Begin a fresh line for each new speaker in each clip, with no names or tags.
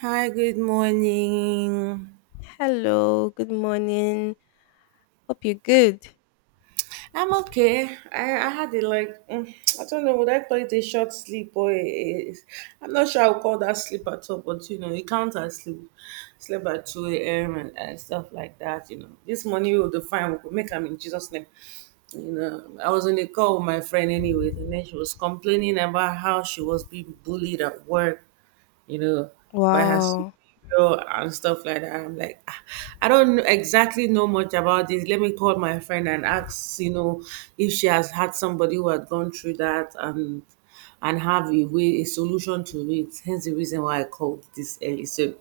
Hi, good morning.
Hello, good morning. Hope you're good.
I'm okay. I had a like, I don't know, would I call it a short sleep or I'm not sure I would call that sleep at all, but you know, it counts as sleep. Sleep at 2 a.m. and stuff like that, you know. This morning will define, we'll make them in Jesus' name. You know, I was on a call with my friend anyway, and then she was complaining about how she was being bullied at work you know, by her superior
Wow.
and stuff like that. I'm like, "Ah, I don't know- exactly know much about this. Let me call my friend and ask, you know, if she has had somebody who had gone through that and have a way a solution to it. Hence the reason why I called this early. So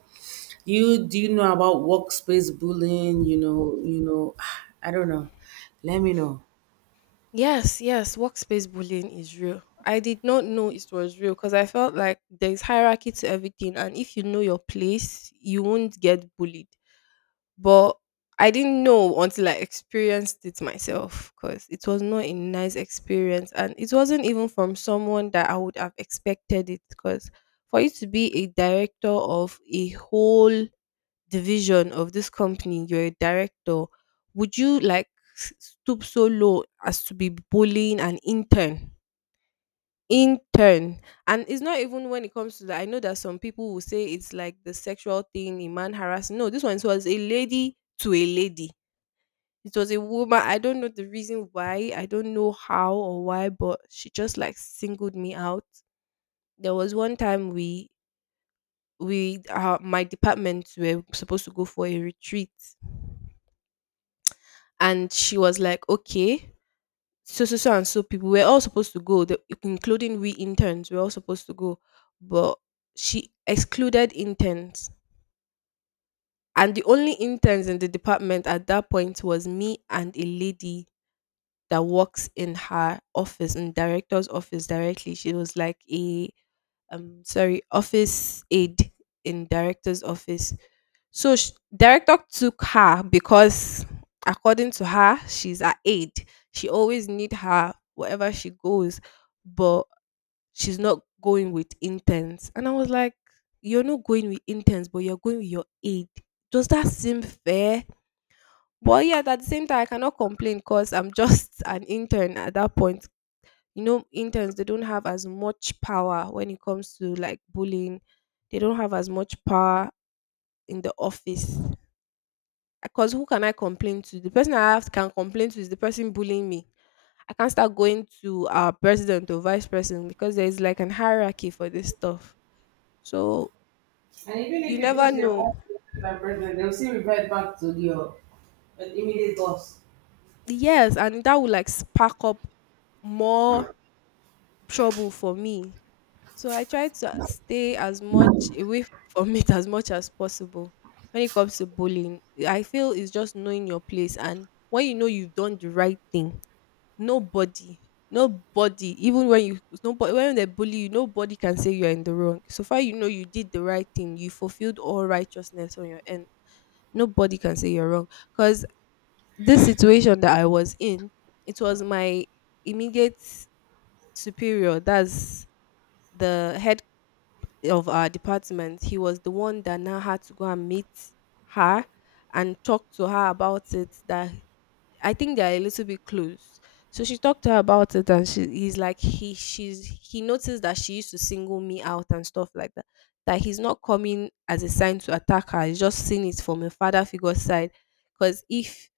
you know about workspace bullying, I don't know. Let me know.
Yes, yes, workspace bullying is real. I did not know it was real because I felt like there's hierarchy to everything, and if you know your place, you won't get bullied. But I didn't know until I experienced it myself because it was not a nice experience, and it wasn't even from someone that I would have expected it. Because for you to be a director of a whole division of this company, you're a director, would you like stoop so low as to be bullying an intern? Intern. And it's not even when it comes to that. I know that some people will say it's like the sexual thing in man harassing. No, this one was a lady to a lady. It was a woman. I don't know the reason why. I don't know how or why, but she just like singled me out. There was one time we my department were supposed to go for a retreat and she was like, okay, so and so people we're all supposed to go, the, including we interns, we're all supposed to go, but she excluded interns, and the only interns in the department at that point was me and a lady that works in her office in director's office directly. She was like a sorry office aide in director's office. So director took her because, according to her, she's her aide. She always need her wherever she goes, but she's not going with interns. And I was like, you're not going with interns, but you're going with your aide. Does that seem fair? But yeah, at the same time, I cannot complain because I'm just an intern at that point. You know, interns they don't have as much power when it comes to like bullying. They don't have as much power in the office. Because who can I complain to? The person I have can complain to is the person bullying me. I can't start going to our president or vice president because there is like an hierarchy for this stuff. So
And even
you
if you
never
go to your
know.
boss and present, they'll still revert back to your immediate boss.
Yes, and that would like spark up more trouble for me. So I try to stay as much away from it as much as possible. When it comes to bullying, I feel it's just knowing your place and when you know you've done the right thing, nobody, nobody, even when you nobody when they bully you, nobody can say you are in the wrong. So far you know you did the right thing, you fulfilled all righteousness on your end. Nobody can say you're wrong. Because this situation that I was in, it was my immediate superior, that's the head of our department. He was the one that now had to go and meet her and talk to her about it that I think they are a little bit close. So she talked to her about it, and she he's like he she's he noticed that she used to single me out and stuff like that. That he's not coming as a sign to attack her. He's just seeing it from a father figure side. Because if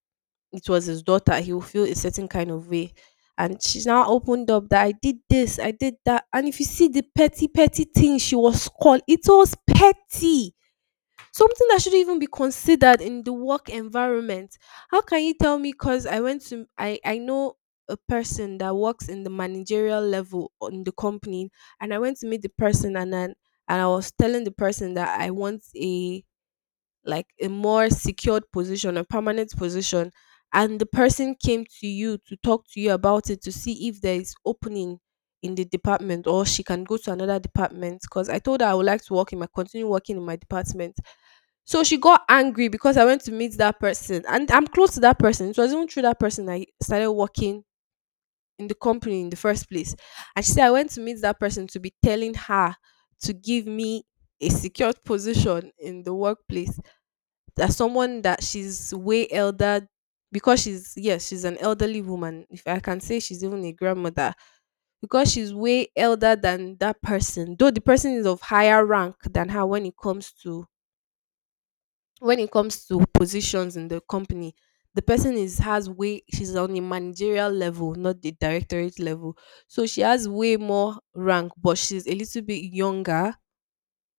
it was his daughter, he will feel a certain kind of way. And she's now opened up that I did this, I did that. And if you see the petty, petty thing she was called, it was petty. Something that shouldn't even be considered in the work environment. How can you tell me cuz I went to I know a person that works in the managerial level on the company and I went to meet the person and then and I was telling the person that I want a like a more secured position, a permanent position, and the person came to you to talk to you about it to see if there is opening in the department or she can go to another department because I told her I would like to work in my continue working in my department. So she got angry because I went to meet that person and I'm close to that person. It was even through that person I started working in the company in the first place. And she said I went to meet that person to be telling her to give me a secured position in the workplace as someone that she's way elder, because she's, yes, she's an elderly woman, if I can say she's even a grandmother, because she's way elder than that person, though the person is of higher rank than her when it comes to positions in the company. The person is has way She's on a managerial level, not the directorate level, so she has way more rank, but she's a little bit younger.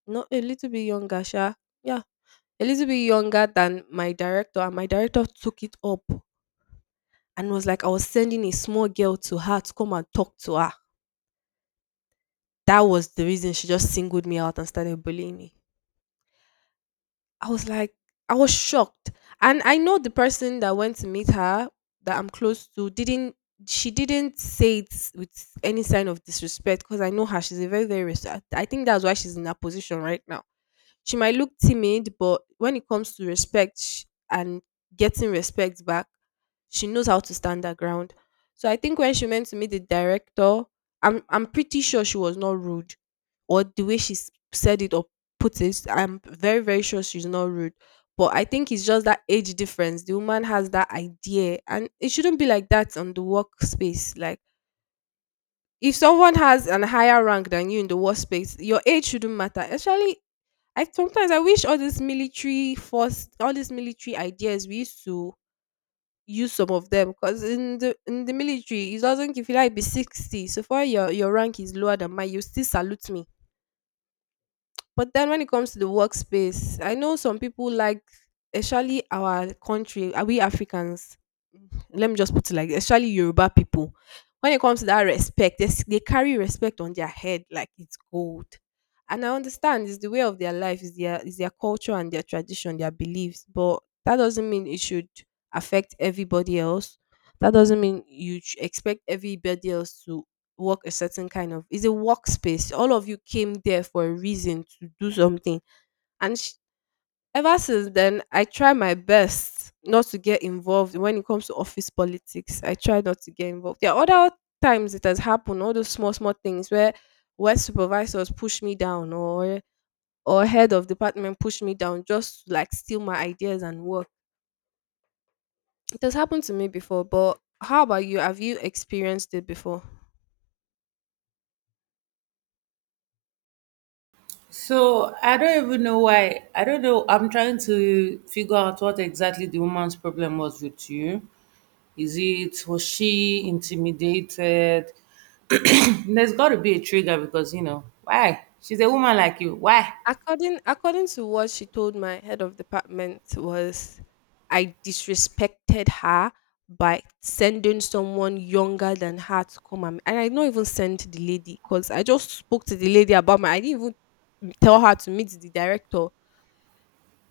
Not a little bit younger sha. Yeah, a little bit younger than my director, and my director took it up and was like, I was sending a small girl to her to come and talk to her. That was the reason she just singled me out and started bullying me. I was like, I was shocked. And I know the person that went to meet her that I'm close to didn't, she didn't say it with any sign of disrespect because I know her. She's a very, very I think that's why she's in that position right now. She might look timid, but when it comes to and getting respect back, she knows how to stand her ground. So I think when she went to meet the director, I'm pretty sure she was not rude, or the way she said it or put it, I'm very very sure she's not rude. But I think it's just that age difference. The woman has that idea, and it shouldn't be like that on the workspace. Like if someone has an higher rank than you in the workspace, your age shouldn't matter. Especially I sometimes I wish all this military force, all these military ideas we used to use some of them because in the military it doesn't give you like be 60. So far your rank is lower than mine, you still salute me. But then when it comes to the workspace, I know some people like, especially our country, are we Africans? Let me just put it like, this, especially Yoruba people. When it comes to that respect, they carry respect on their head like it's gold. And I understand it's the way of their life, is their culture and their tradition, their beliefs. But that doesn't mean it should affect everybody else. That doesn't mean you expect everybody else to work a certain kind of it's a workspace. All of you came there for a reason to do something. And ever since then, I try my best not to get involved when it comes to office politics. I try not to get involved. There are other times it has happened, all those small, small things where supervisors push me down or head of department push me down just to like steal my ideas and work. It has happened to me before, but how about you? Have you experienced it before?
So I don't even know why. I don't know. I'm trying to figure out what exactly the woman's problem was with you. Is it was she intimidated? There's got to be a trigger because you know why? She's a woman like you. Why?
According to what she told my head of department was I disrespected her by sending someone younger than her to come and I not even sent the lady because I just spoke to the lady about my I didn't even tell her to meet the director.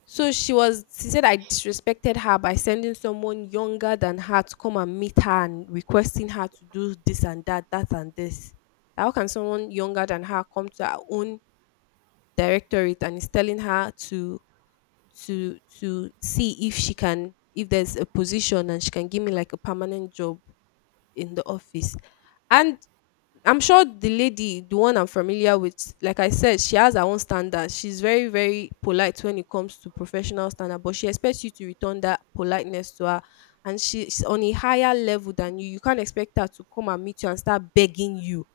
So she said I disrespected her by sending someone younger than her to come and meet her and requesting her to do this and that, that and this. How can someone younger than her come to her own directorate and is telling her to see if she can if there's a position and she can give me like a permanent job in the office. And I'm sure the lady, the one I'm familiar with, like I said, she has her own standards. She's very very polite when it comes to professional standard, but she expects you to return that politeness to her. And she's on a higher level than you, you can't expect her to come and meet you and start begging you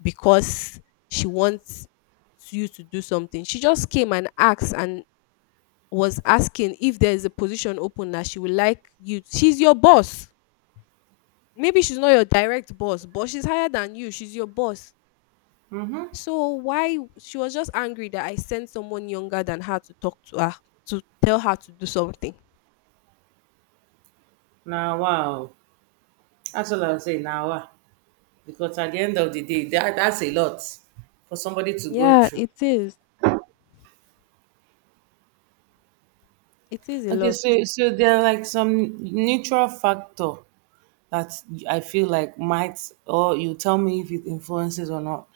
because she wants you to do something. She just came and asked and was asking if there is a position open that she would like you. She's your boss. Maybe she's not your direct boss, but she's higher than you. She's your boss. So why she was just angry that I sent someone younger than her to talk to her to tell her to do something.
Now wow, that's all I'll say. Now wow, because at the end of the day, that's a lot for somebody to go
Yeah,
through.
it is. It is a
Okay,
lot.
so so there are like some neutral factor that I feel like might, or you tell me if it influences or not.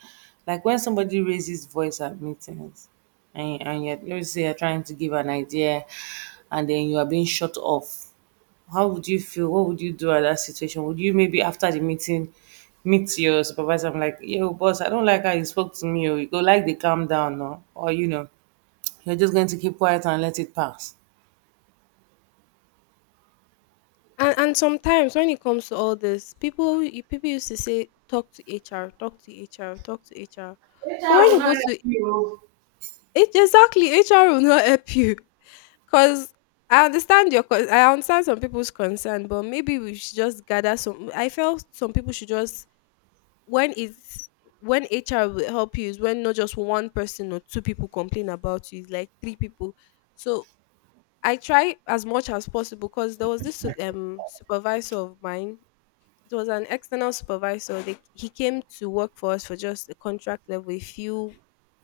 Like when somebody raises voice at meetings, and you're, let's say you're trying to give an idea, and then you are being shut off. How would you feel? What would you do at that situation? Would you maybe after the meeting meet your supervisor? I'm like, yo, boss, I don't like how you spoke to me. Or you go like they calm down, no? Or you know, you're just going to keep quiet and let it pass.
And sometimes when it comes to all this, people used to say talk to HR, talk to HR, talk to HR. But
HR
when
will
you go
not help
to
you.
it, exactly HR will not help you because I understand your I understand some people's concern, but maybe we should just gather some. I felt some people should just when it's when HR will help you is when not just one person or two people complain about you, it's like three people. So I try as much as possible because there was this supervisor of mine. It was an external supervisor. He came to work for us for just a contract level, a few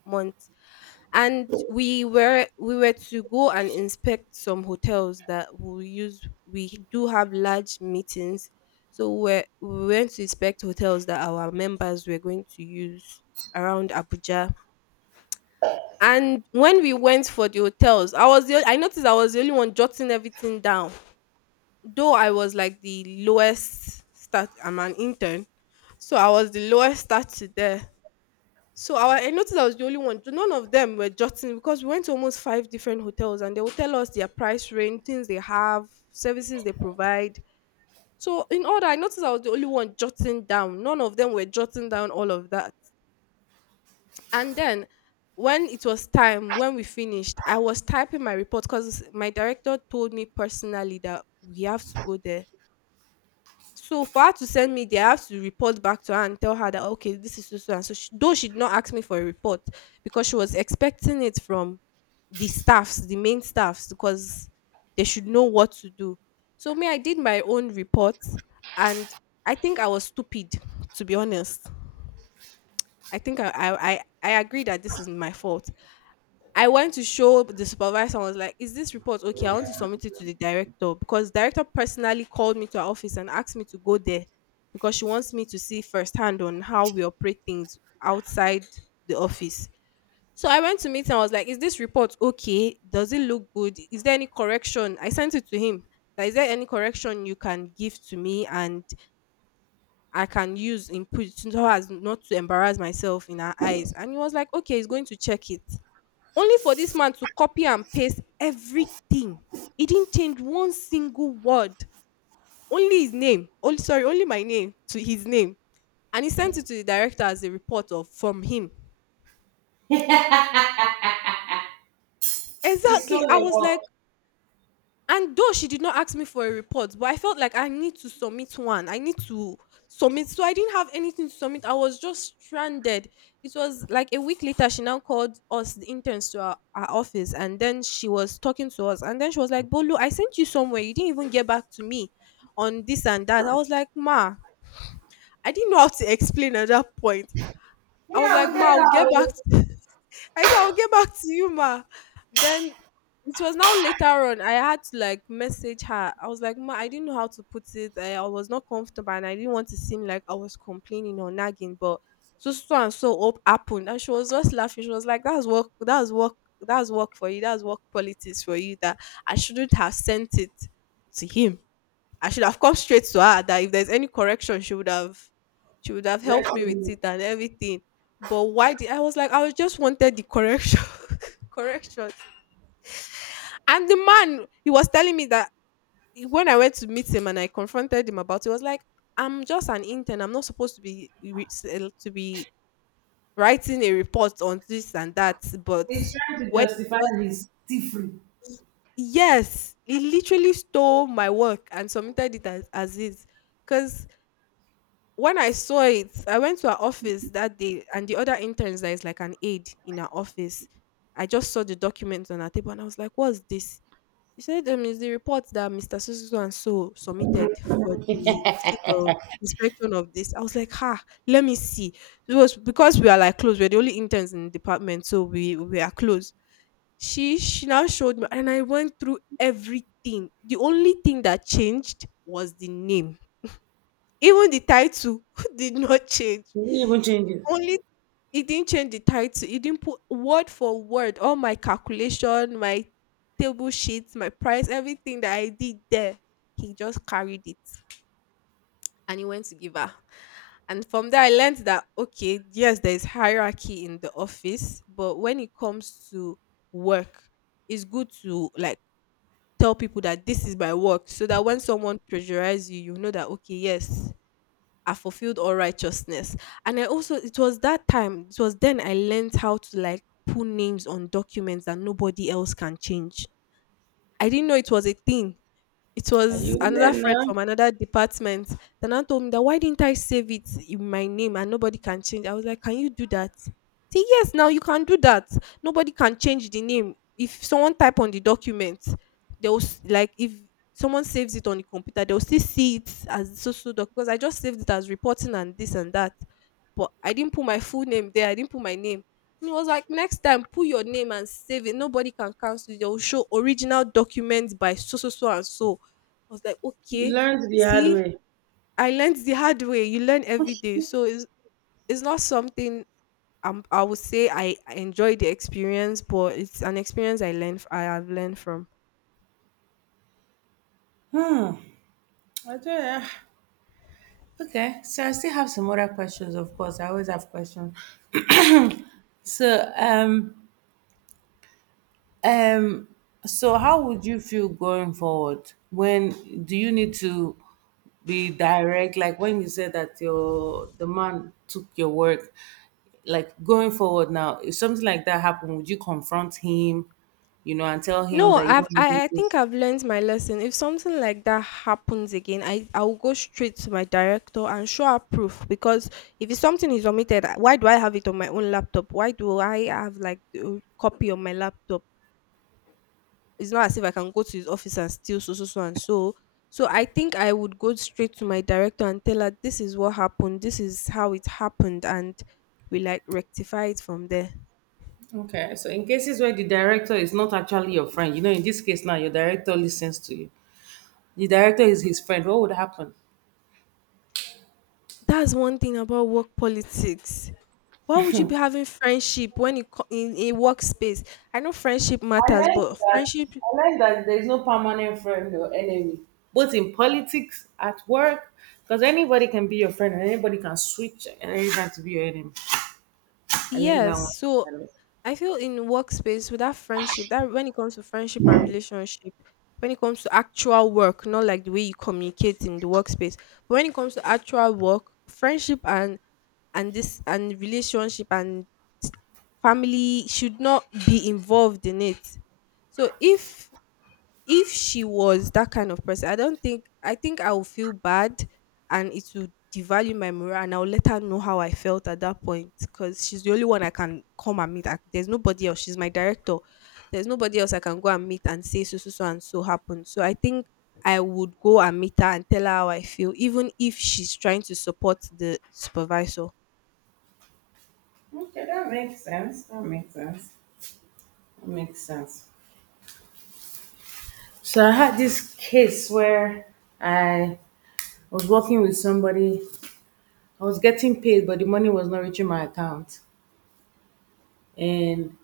months, and we were to go and inspect some hotels that we use. We do have large meetings, so we went to inspect hotels that our members were going to use around Abuja. And when we went for the hotels, I noticed I was the only one jotting everything down. Though I was like the lowest start. I'm an intern, so I was the lowest stature there. So I noticed I was the only one. So none of them were jotting because we went to almost five different hotels and they will tell us their price range, things they have, services they provide. So in order, I noticed I was the only one jotting down. None of them were jotting down all of that. And then when it was time, when we finished, I was typing my report because my director told me personally that we have to go there. So for her to send me there, I have to report back to her and tell her that okay, this is so so and so. She, though she did not ask me for a report because she was expecting it from the staffs, the main staffs, because they should know what to do. So me, I did my own report, and I think I was stupid, to be honest. I think I agree that this is my fault. I went to show the supervisor and was like, is this report okay? I want to submit it to the director because director personally called me to her office and asked me to go there because she wants me to see firsthand on how we operate things outside the office. So I went to meet him. I was like, is this report okay? Does it look good? Is there any correction? I sent it to him. Like, is there any correction you can give to me and I can use input so as not to embarrass myself in her eyes? And he was like, okay, he's going to check it. Only for this man to copy and paste everything. He didn't change one single word. Only his name. Only sorry, only my name to his name. And he sent it to the director as a report of from him.
It's still
Exactly. I
your
was like,
work.
and though she did not ask me for a report, but I felt like I need to submit one. I need to submit. So I didn't have anything to submit. I was just stranded. It was like a week later, she now called us, the interns, to our office. And then she was talking to us. And then she was like, Bolu, I sent you somewhere. You didn't even get back to me on this and that. I was like, ma, I didn't know how to explain at that point. I
Yeah,
was
I
like,
will tell
ma,
her.
I said, I'll get back to you, ma. Then it was now later on, I had to like message her. I was like, ma, I didn't know how to put it. I was not comfortable and I didn't want to seem like I was complaining or nagging, but so so and so up happened. And she was just laughing. She was like, that's work, that's work, that's work for you, that's work politics for you that I shouldn't have sent it to him. I should have come straight to her that if there's any correction, she would have helped me with it and everything. But why did I was like, I was just wanted the correction correction. And the man he was telling me that when I went to meet him and I confronted him about it, he was like, I'm just an intern. I'm not supposed to be to be writing a report on this and that. But
He's trying to
when he
justify
got-
his free.
yes, he literally stole my work and submitted it as is. Because when I saw it, I went to her office that day, and the other interns that is like an aide in her office. I just saw the document on her table, and I was like, "What's this?" She said, "It's the report that Mister so so and so submitted for the visit of inspection of this." I was like, "Ha, let me see." It was because we are like close. We're the only interns in the department, so we are close. She now showed me, and I went through everything. The only thing that changed was the name. Even the title did not change.
He didn't even change it.
Only It didn't change the title. It didn't put word for word all my calculation, my table sheets, my price, everything that I did there. He just carried it and he went to give her. And from there, I learned that okay, yes, there is hierarchy in the office, but when it comes to work, it's good to like tell people that this is my work, so that when someone pressurizes you, you know that okay, yes, I fulfilled all righteousness. And I also, it was that time, it was then I learned how to like put names on documents that nobody else can change. I didn't know it was a thing. It
And
was
you
another
learn
friend
now.
from another department that now told me that why didn't I save it in my name and nobody can change. I was like, can you do that? See, yes, now you can do that. Nobody can change the name. If someone type on the document, they'll like if someone saves it on the computer, they'll still see it as so so doc because I just saved it as reporting and this and that. But I didn't put my full name there, I didn't put my name. And it was like next time put your name and save it. Nobody can cancel it. They'll show original documents by so so so and so. I was like,
You
okay,
learned the hard
see,
way.
I learned the hard way. You learn every day. So it's not something I would say I enjoyed the experience, but it's an experience I learned, I have learned from.
Hmm. I don't know. Okay. So I still have some other questions, of course. I always have questions. So um so how would you feel going forward? When do you need to be direct? Like when you said that your the man took your work, like going forward now, if something like that happened, would you confront him, you know, and tell him
No,
that you don't remember
I
this?
think I've learned my lesson. If something like that happens again, I will go straight to my director and show her proof because if it's something is omitted, why do I have it on my own laptop? Why do I have like a copy on my laptop? It's not as if I can go to his office and steal so so so and so. So I think I would go straight to my director and tell her this is what happened, this is how it happened, and we like rectify it from there.
Okay. So in cases where the director is not actually your friend, you know, in this case now your director listens to you. The director is his friend. What would happen?
That's one thing about work politics. Why would you be having friendship when in a workspace? I know friendship
I
matters,
like
but
that.
friendship,
I like that there's no permanent friend or enemy. Both in politics, at work, because anybody can be your friend and anybody can switch and anybody to be your enemy. I learned that
yes. So
one.
I feel in workspace with that friendship, that when it comes to friendship and relationship, when it comes to actual work, not like the way you communicate in the workspace, but when it comes to actual work, friendship and this and relationship and family should not be involved in it. So if she was that kind of person, I don't think I will feel bad and it will devalue my morale and I'll let her know how I felt at that point because she's the only one I can come and meet. There's nobody else. She's my director. There's nobody else I can go and meet and say so so so and so happened. So I think I would go and meet her and tell her how I feel, even if she's trying to support the supervisor.
Okay, that makes sense. That makes sense. That makes sense. So I had this case where I was working with somebody. I was getting paid, but the money was not reaching my account, and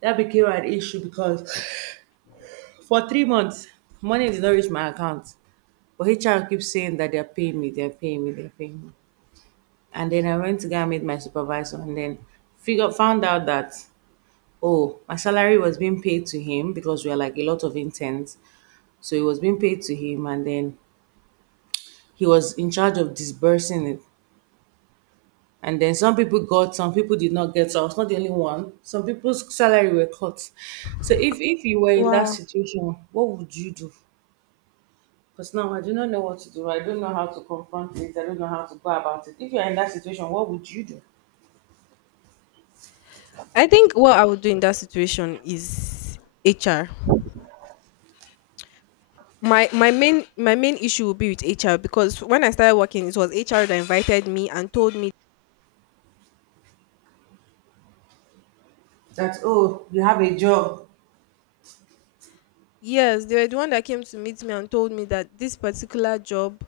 that became an issue because for 3 months money did not reach my account. But HR keeps saying that they're paying me, they're paying me, they're paying me. And then I went to go and meet my supervisor, and then figure found out that oh, my salary was being paid to him because we are like a lot of interns, so it was being paid to him, and then he was in charge of disbursing it. And then some people got, some people did not get. So I was not the only one. Some people's salary were cut. So if you were in that
Wow.
situation, what would you do? Because now I do not know what to do. I don't know how to confront it. I don't know how to go about it. If you're in that situation, what would you do?
I think what I would do in that situation is HR. My main issue will be with HR because when I started working, it was HR that invited me and told me
That oh, you have a job.
yes, they were the one that came to meet me and told me that this particular job,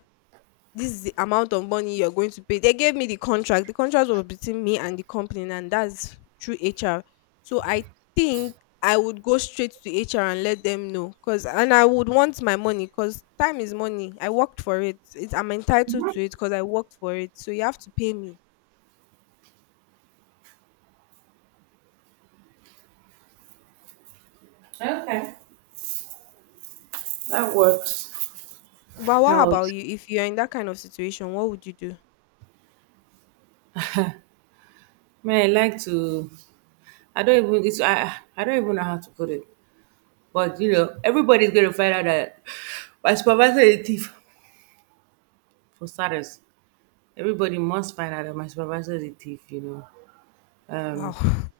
this is the amount of money you're going to pay. They gave me the contract. The contract was between me and the company, and that's through HR. So I think I would go straight to HR and let them know because and I would want my money because time is money. I worked for it. It's I'm entitled to it because I worked for it. So you have to pay me.
Okay, that works.
But what about
Helps.
you? If you're in that kind of situation, what would you do?
Man, I like to. I don't even. It's, I don't even know how to put it. But you know, everybody's gonna find out that my supervisor is a thief for starters. Everybody must find out that my supervisor is a thief, you know.
Wow.
Um,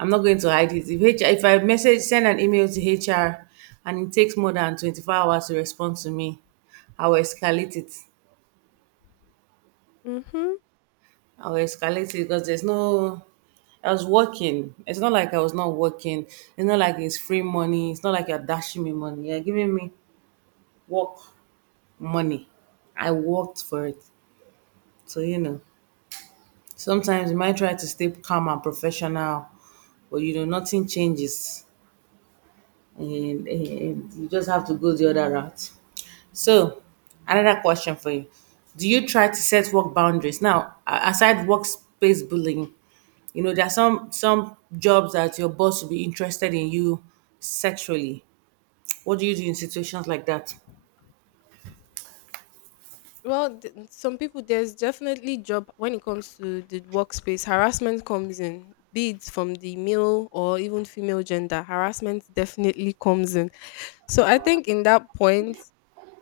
I'm not going to hide it. If HR, if I message, send an email to HR, and it takes more than 24 hours to respond to me, I will escalate it.
Mm-hmm.
I will escalate it because there's no. I was working. It's not like I was not working. It's not like it's free money. It's not like you're dashing me money. You're giving me work money. I worked for it. So, you know, sometimes you might try to stay calm and professional, but you know, nothing changes. And you just have to go the other route. So, another question for you. Do you try to set work boundaries? Now, aside workspace bullying, you know, there are some jobs that your boss will be interested in you sexually. What do you do in situations like that?
Well, some people there's definitely job when it comes to the workspace. Harassment comes in, be it from the male or even female gender. Harassment definitely comes in. So I think in that point,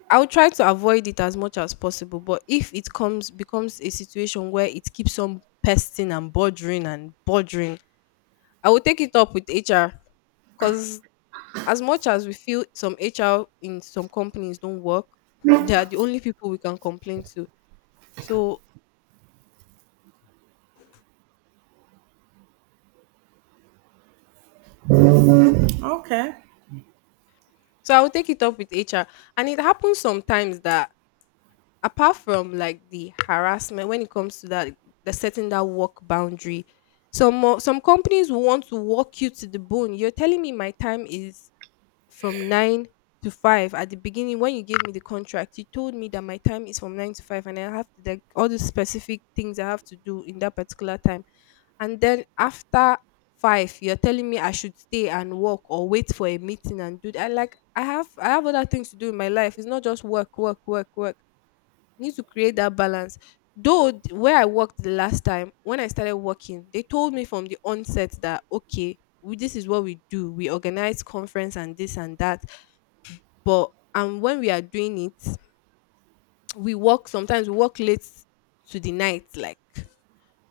I'll try to avoid it as much as possible. But if it comes becomes a situation where it keeps on pesting and bothering, I will take it up with HR, because. As much as we feel some HR in some companies don't work, they are the only people we can complain to. So
Okay,
so I'll take it up with HR. And it happens sometimes that apart from like the harassment when it comes to that, the setting that work boundary, some companies will want to walk you to the bone. You're telling me my time is from 9 to 5. At the beginning, when you gave me the contract, you told me that my time is from 9 to 5, and I have to, like, all the specific things I have to do in that particular time, and then after 5 you're telling me I should stay and work or wait for a meeting and do that. Like, I have other things to do in my life. It's not just work, work, work, work. Need to create that balance. Though where I worked the last time, when I started working, they told me from the onset that, okay, we, this is what we do. We organize conference and this and that. But and when we are doing it, we work, sometimes we work late to the night, like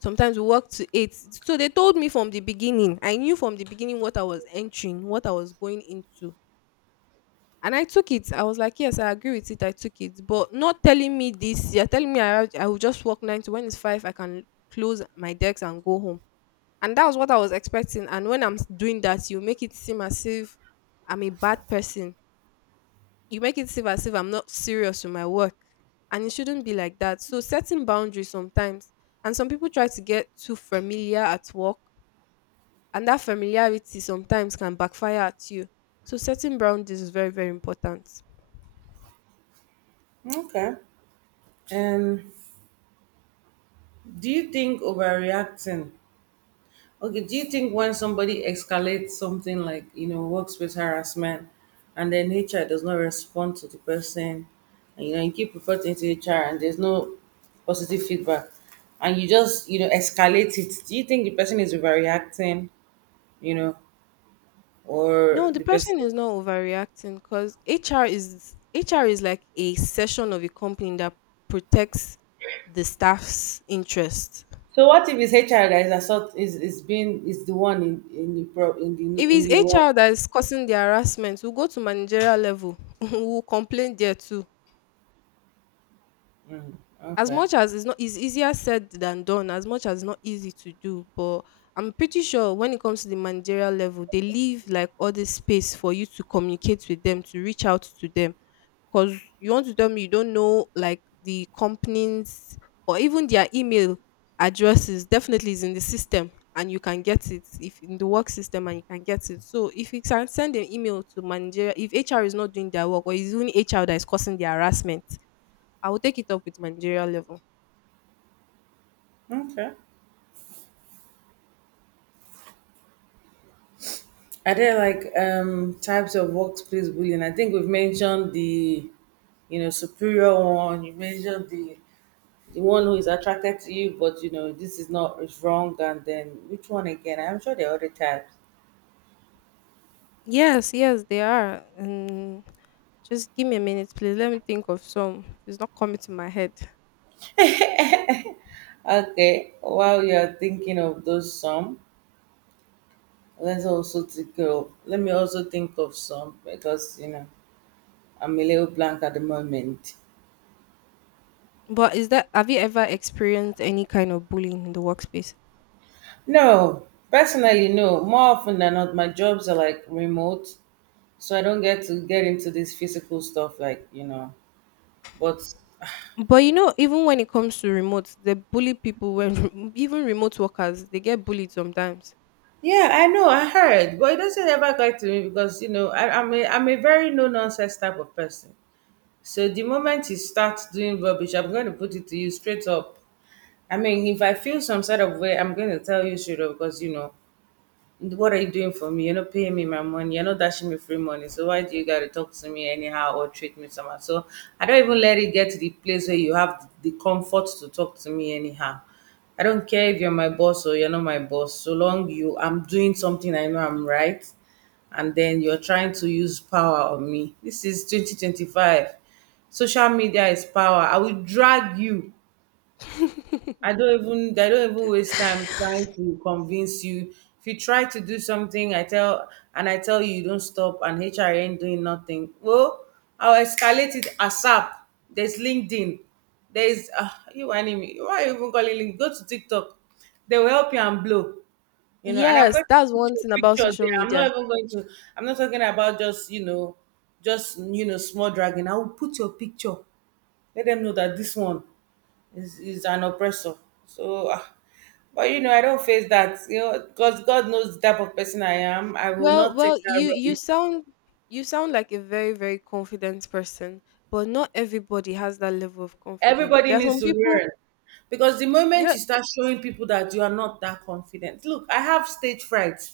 sometimes we work to eight. So they told me from the beginning. I knew from the beginning what I was entering, what I was going into. And I took it. I was like, yes, I agree with it. I took it. But not telling me this. You're telling me I will just work nine to, when it's five, I can close my decks and go home. And that was what I was expecting. And when doing that, you make it seem as if I'm a bad person, you make it seem as if I'm not serious with my work. And it shouldn't be like that. So setting boundaries sometimes. And some people try to get too familiar at work. And that familiarity sometimes can backfire at you. So setting boundaries is very, very important.
okay. And do you think overreacting? Okay, do you think when somebody escalates something like, you know, workspace harassment and then HR does not respond to the person and you know you keep reporting to HR and there's no positive feedback and you just, you know, escalate it, do you think the person is overreacting, you know,
No,
or
the
the person
person is not overreacting because HR is like a section of a company that protects the staff's interest.
so what if it's HR that is assault is being is the one in
If
the in
it's
the wrong?
HR that is causing the harassment, we'll go to managerial level. We'll complain there too. As
Okay.
much as it's not it's easier said than done, as much as it's not easy to do, but I'm pretty sure when it comes to the managerial level, they leave like all this space for you to communicate with them, to reach out to them, because you want to tell me you don't know, like the companies or even their email addresses definitely is in the system and you can get it. If in the work system, and you can get it. So if you can send an email to manager if HR is not doing their work, or is only HR that is causing the harassment, I will take it up with managerial level.
Okay. Are there like types of workplace bullying? I think we've mentioned the you know superior one. You mentioned the one who is attracted to you, but you know this is not is wrong. And then which one again? I'm sure there are other types.
Yes, yes, they are. And just give me a minute, please. Let me think of some. It's not coming to my head.
Okay, while you are thinking of those some, let me also think of some because you know I'm a little blank at the moment.
But is that, have you ever experienced any kind of bullying in the workspace?
No, personally, no. More often than not, my jobs are like remote so I don't get to get into this physical stuff, like you know. But
But you know, even when it comes to remote, they bully people when even remote workers they get bullied sometimes.
yeah, I know I heard, but it doesn't ever get to me because you know I'm a very no nonsense type of person. So the moment you start doing rubbish, I'm going to put it to you straight up. I mean, if I feel some sort of way, I'm going to tell you straight up because you know what are you doing for me? You're not paying me my money. You're not dashing me free money. So why do you gotta talk to me anyhow or treat me somehow? So I don't even let it get to the place where you have the comfort to talk to me anyhow. I don't care if you're my boss or you're not my boss. So long you I'm doing something I know I'm right and then you're trying to use power on me. This is 2025. Social media is power. I will drag you. I don't even they don't even waste time trying to convince you. If you try to do something, I tell and I tell you you don't stop and HR ain't doing nothing. Well, I'll escalate it ASAP. There's LinkedIn. There's you enemy. Why are you even calling LinkedIn? Go to TikTok. They will help you and blow. You know, and I'm
Yes,
going
that's
to put
one
your
thing about
picture
social
there. I'm
media.
not even going to I'm not talking about just you know, small dragging. I will put your picture let them know that this one is an oppressor. So, ah, but you know, I don't face that, you know, because God knows the type of person I am. I will
Well,
not
well,
take that rubbish.
you sound like a very, very confident person, but not everybody has that level of confidence.
Everybody
There are
needs
some
to
people,
learn. Because the moment
you're
you start showing people that you are not that confident, look, I have stage fright.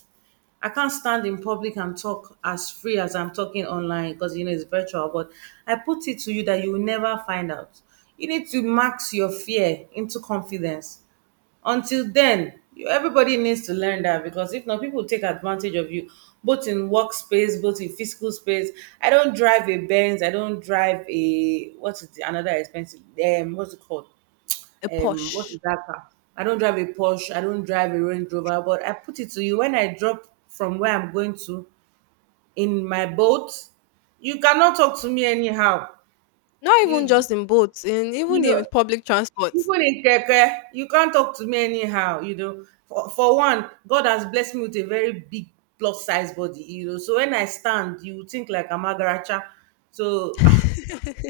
I can't stand in public and talk as free as I'm talking online because you know it's virtual. But I put it to you that you will never find out. You need to max your fear into confidence until then everybody needs to learn that because if not people take advantage of you both in workspace, both in physical space. I don't drive a Benz, I don't drive a what's it, another expensive what's it called,
a
what
posh.
is that car? I don't drive a Porsche, I don't drive a Range Rover, but I put it to you, when I drop from where I'm going to in my boat, you cannot talk to me anyhow.
Not even
you
just in boats, in even
you know
in public transport.
Even in keke, you can't talk to me anyhow, you know. For one, God has blessed me with a very big plus size body, you know. So when I stand, you would think like I'm agaracha. So ah,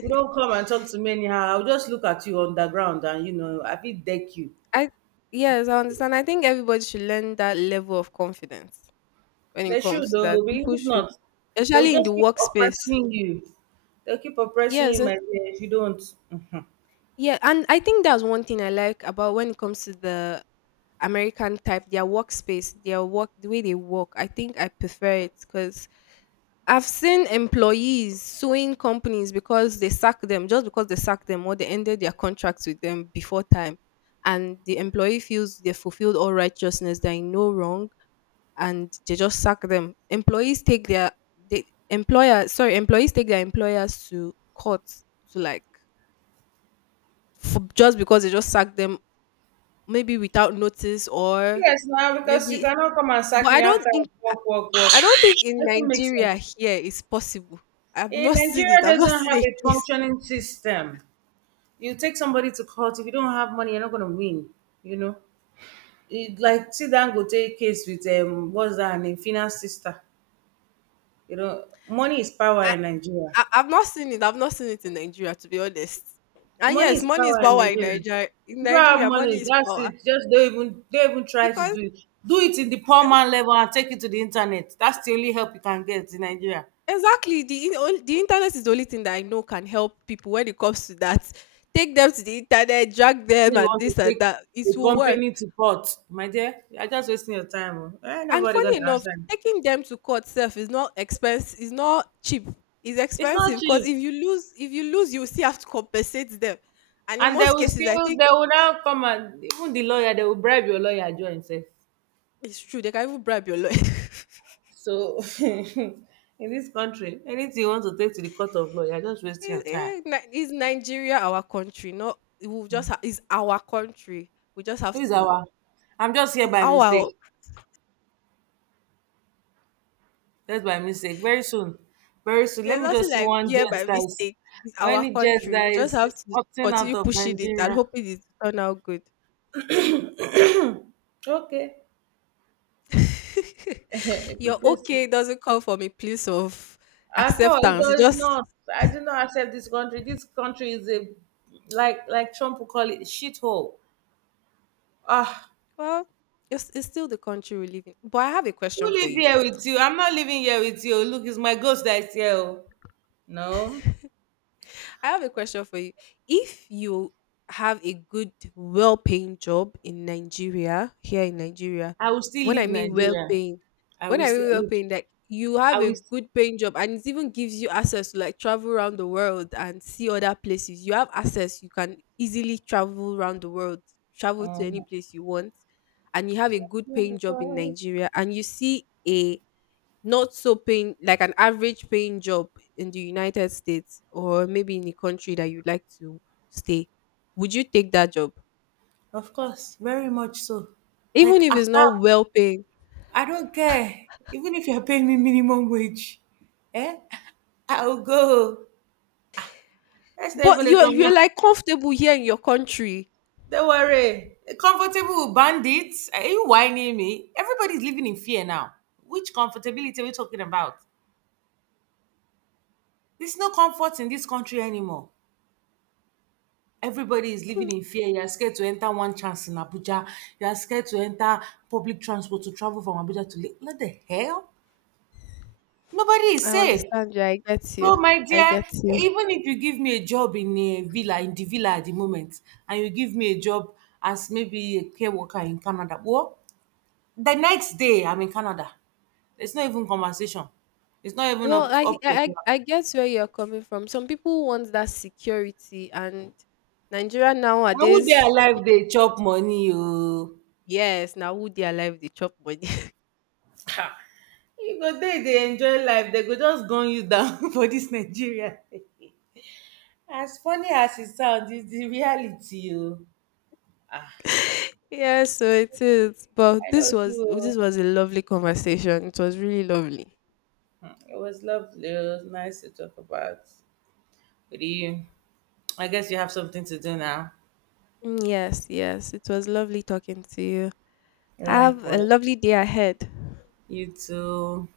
you don't come and talk to me anyhow. I'll just look at you on the ground and you know, I feel deck you.
I Yes, I understand. I think everybody should learn that level of confidence when it
They should
comes to
though,
that.
but
People
if
should,
not, they will
especially in the
just keep
workspace.
oppressing you. They'll keep oppressing
Yes.
you, my dear, if you don't. Mhm.
Yeah, and I think that's one thing I like about when it comes to the American type, their workspace, their work, the way they work. I think I prefer it because I've seen employees suing companies because they sacked them, just because they sacked them or they ended their contracts with them before time. And the employee feels they fulfilled all righteousness, they no wrong, and they just sack them. Employees take their, the employer sorry, employees take their employers to court to, like, just because they just sacked them, maybe without notice or
Yes, now because you
maybe.
cannot come and sack
But
me after I work.
I
That's your
don't think
age.
in
Doesn't make
Nigeria
sense.
here it's possible. I've
In
not seen it.
Nigeria
I've not
doesn't
seen
have
a
a
case.
functioning system. You take somebody to court, if you don't have money, you're not gonna win. You know, it, like see Dangote case with what's that her name, Fina's sister. You know, money is power
I,
in Nigeria.
I've not seen it. I've not seen it in Nigeria, to be honest. And
Money
yes,
is
money is
power in
power in
Nigeria.
Nigeria.
If
In
you don't have
Nigeria, money
money,
is
that's
power
it. Just don't even try to
because.
do it. Do it in the poor man level and take it to the internet. That's the only help you can get in Nigeria.
Exactly. The only the internet is the only thing that I know can help people when it comes to that. Take them to the internet, drag
Say
them
you
and
want to
this and
take
that.
a
It will work.
company to port, my dear, you are just wasting your time. Oh, ain't
And
nobody
funny
gonna
enough,
answer.
taking them to court self is not expense is not cheap. It's
It's
expensive
not
because
cheap.
if you lose, you will still have to compensate them. And in
And they
most
will
cases, I
still
think
they will now come and even the lawyer, they will bribe your lawyer join say.
it's true. They can even bribe your lawyer.
So in this country, anything you want to take to the court of law, you're just wasting
Is,
your time.
eh, is Nigeria our country? No, we will just is our country. We just
Who
have
is
to.
our I'm just here
It's
by
our.
mistake. Just by mistake. Very soon. Very soon. Let
There's
me
nothing
just see
like
one
"Here by
jet that is,
mistake." It's our
any jet
country.
that
We just
is,
have
is
to
opting
continue
out of
pushing it and
Nigeria.
hoping it will turn out good.
Okay. It
Your
is-
okay doesn't come from a place of
At all, it
acceptance. It
does
just,
not. I do not accept this country. This country is a, like Trump will call it, shithole. Ah,
well, it's still the country we live in. But I have a
who
question for
live
you.
here with you? I'm not living here with you. Look, it's my ghost that is here. Oh, no,
I have a question for you. If you have a good, well paying job in Nigeria, here in Nigeria,
I will still
when I
leave
mean well
Nigeria.
paying,
I
when
will
I mean
still
well
look.
paying, like you have
I
a
will. St-
good paying job and it even gives you access to like travel around the world and see other places. You have access, you can easily travel around the world, travel to any
Mhm.
place you want, and you have a good paying job in Nigeria and you see a not so paying, like an average paying job in the United States, or maybe in the country that you'd like to stay, would you take that job?
Of course, very much so.
Even
Like
if it's not well
ASAP,
paying.
I don't care. Even if you're paying me minimum wage, eh? I'll go. That's not
But
even a
you're
conversation.
like comfortable here in your country.
Don't worry. Comfortable with bandits? Are you whining me? Everybody's living in fear now. Which comfortability are we talking about? There's no comfort in this country anymore. Everybody is living in fear. You are scared to enter one chance in Abuja. You are scared to enter public transport to travel from Abuja to Lagos. What the hell? Nobody is
I
safe.
understand you. I get you.
So, my
I
dear,
get you.
even if you give me a job in a villa, in the villa at the moment, and you give me a job as maybe a care worker in Canada, well, the next day I'm in Canada. It's not even conversation. It's not even
Well,
up up for grab.
I get where you're coming from. Some people want that security and Nigeria
Na who
nowadays,
dey alive dey chop money oo.
yes, now who their life they chop money.
Ha! You go dey dey enjoy life, dey go just gun you down for dis Nigeria. As funny as e sound, it's the reality oo. Ah!
Yeah, so it is. But
I no do oo.
this was a lovely conversation. It was really lovely.
Hmm, it was lovely. It was nice to talk about with you. I guess you have something to do now.
Mm. Yes, yes. It was lovely talking to you. Have a
Likewise.
lovely day ahead.
You too.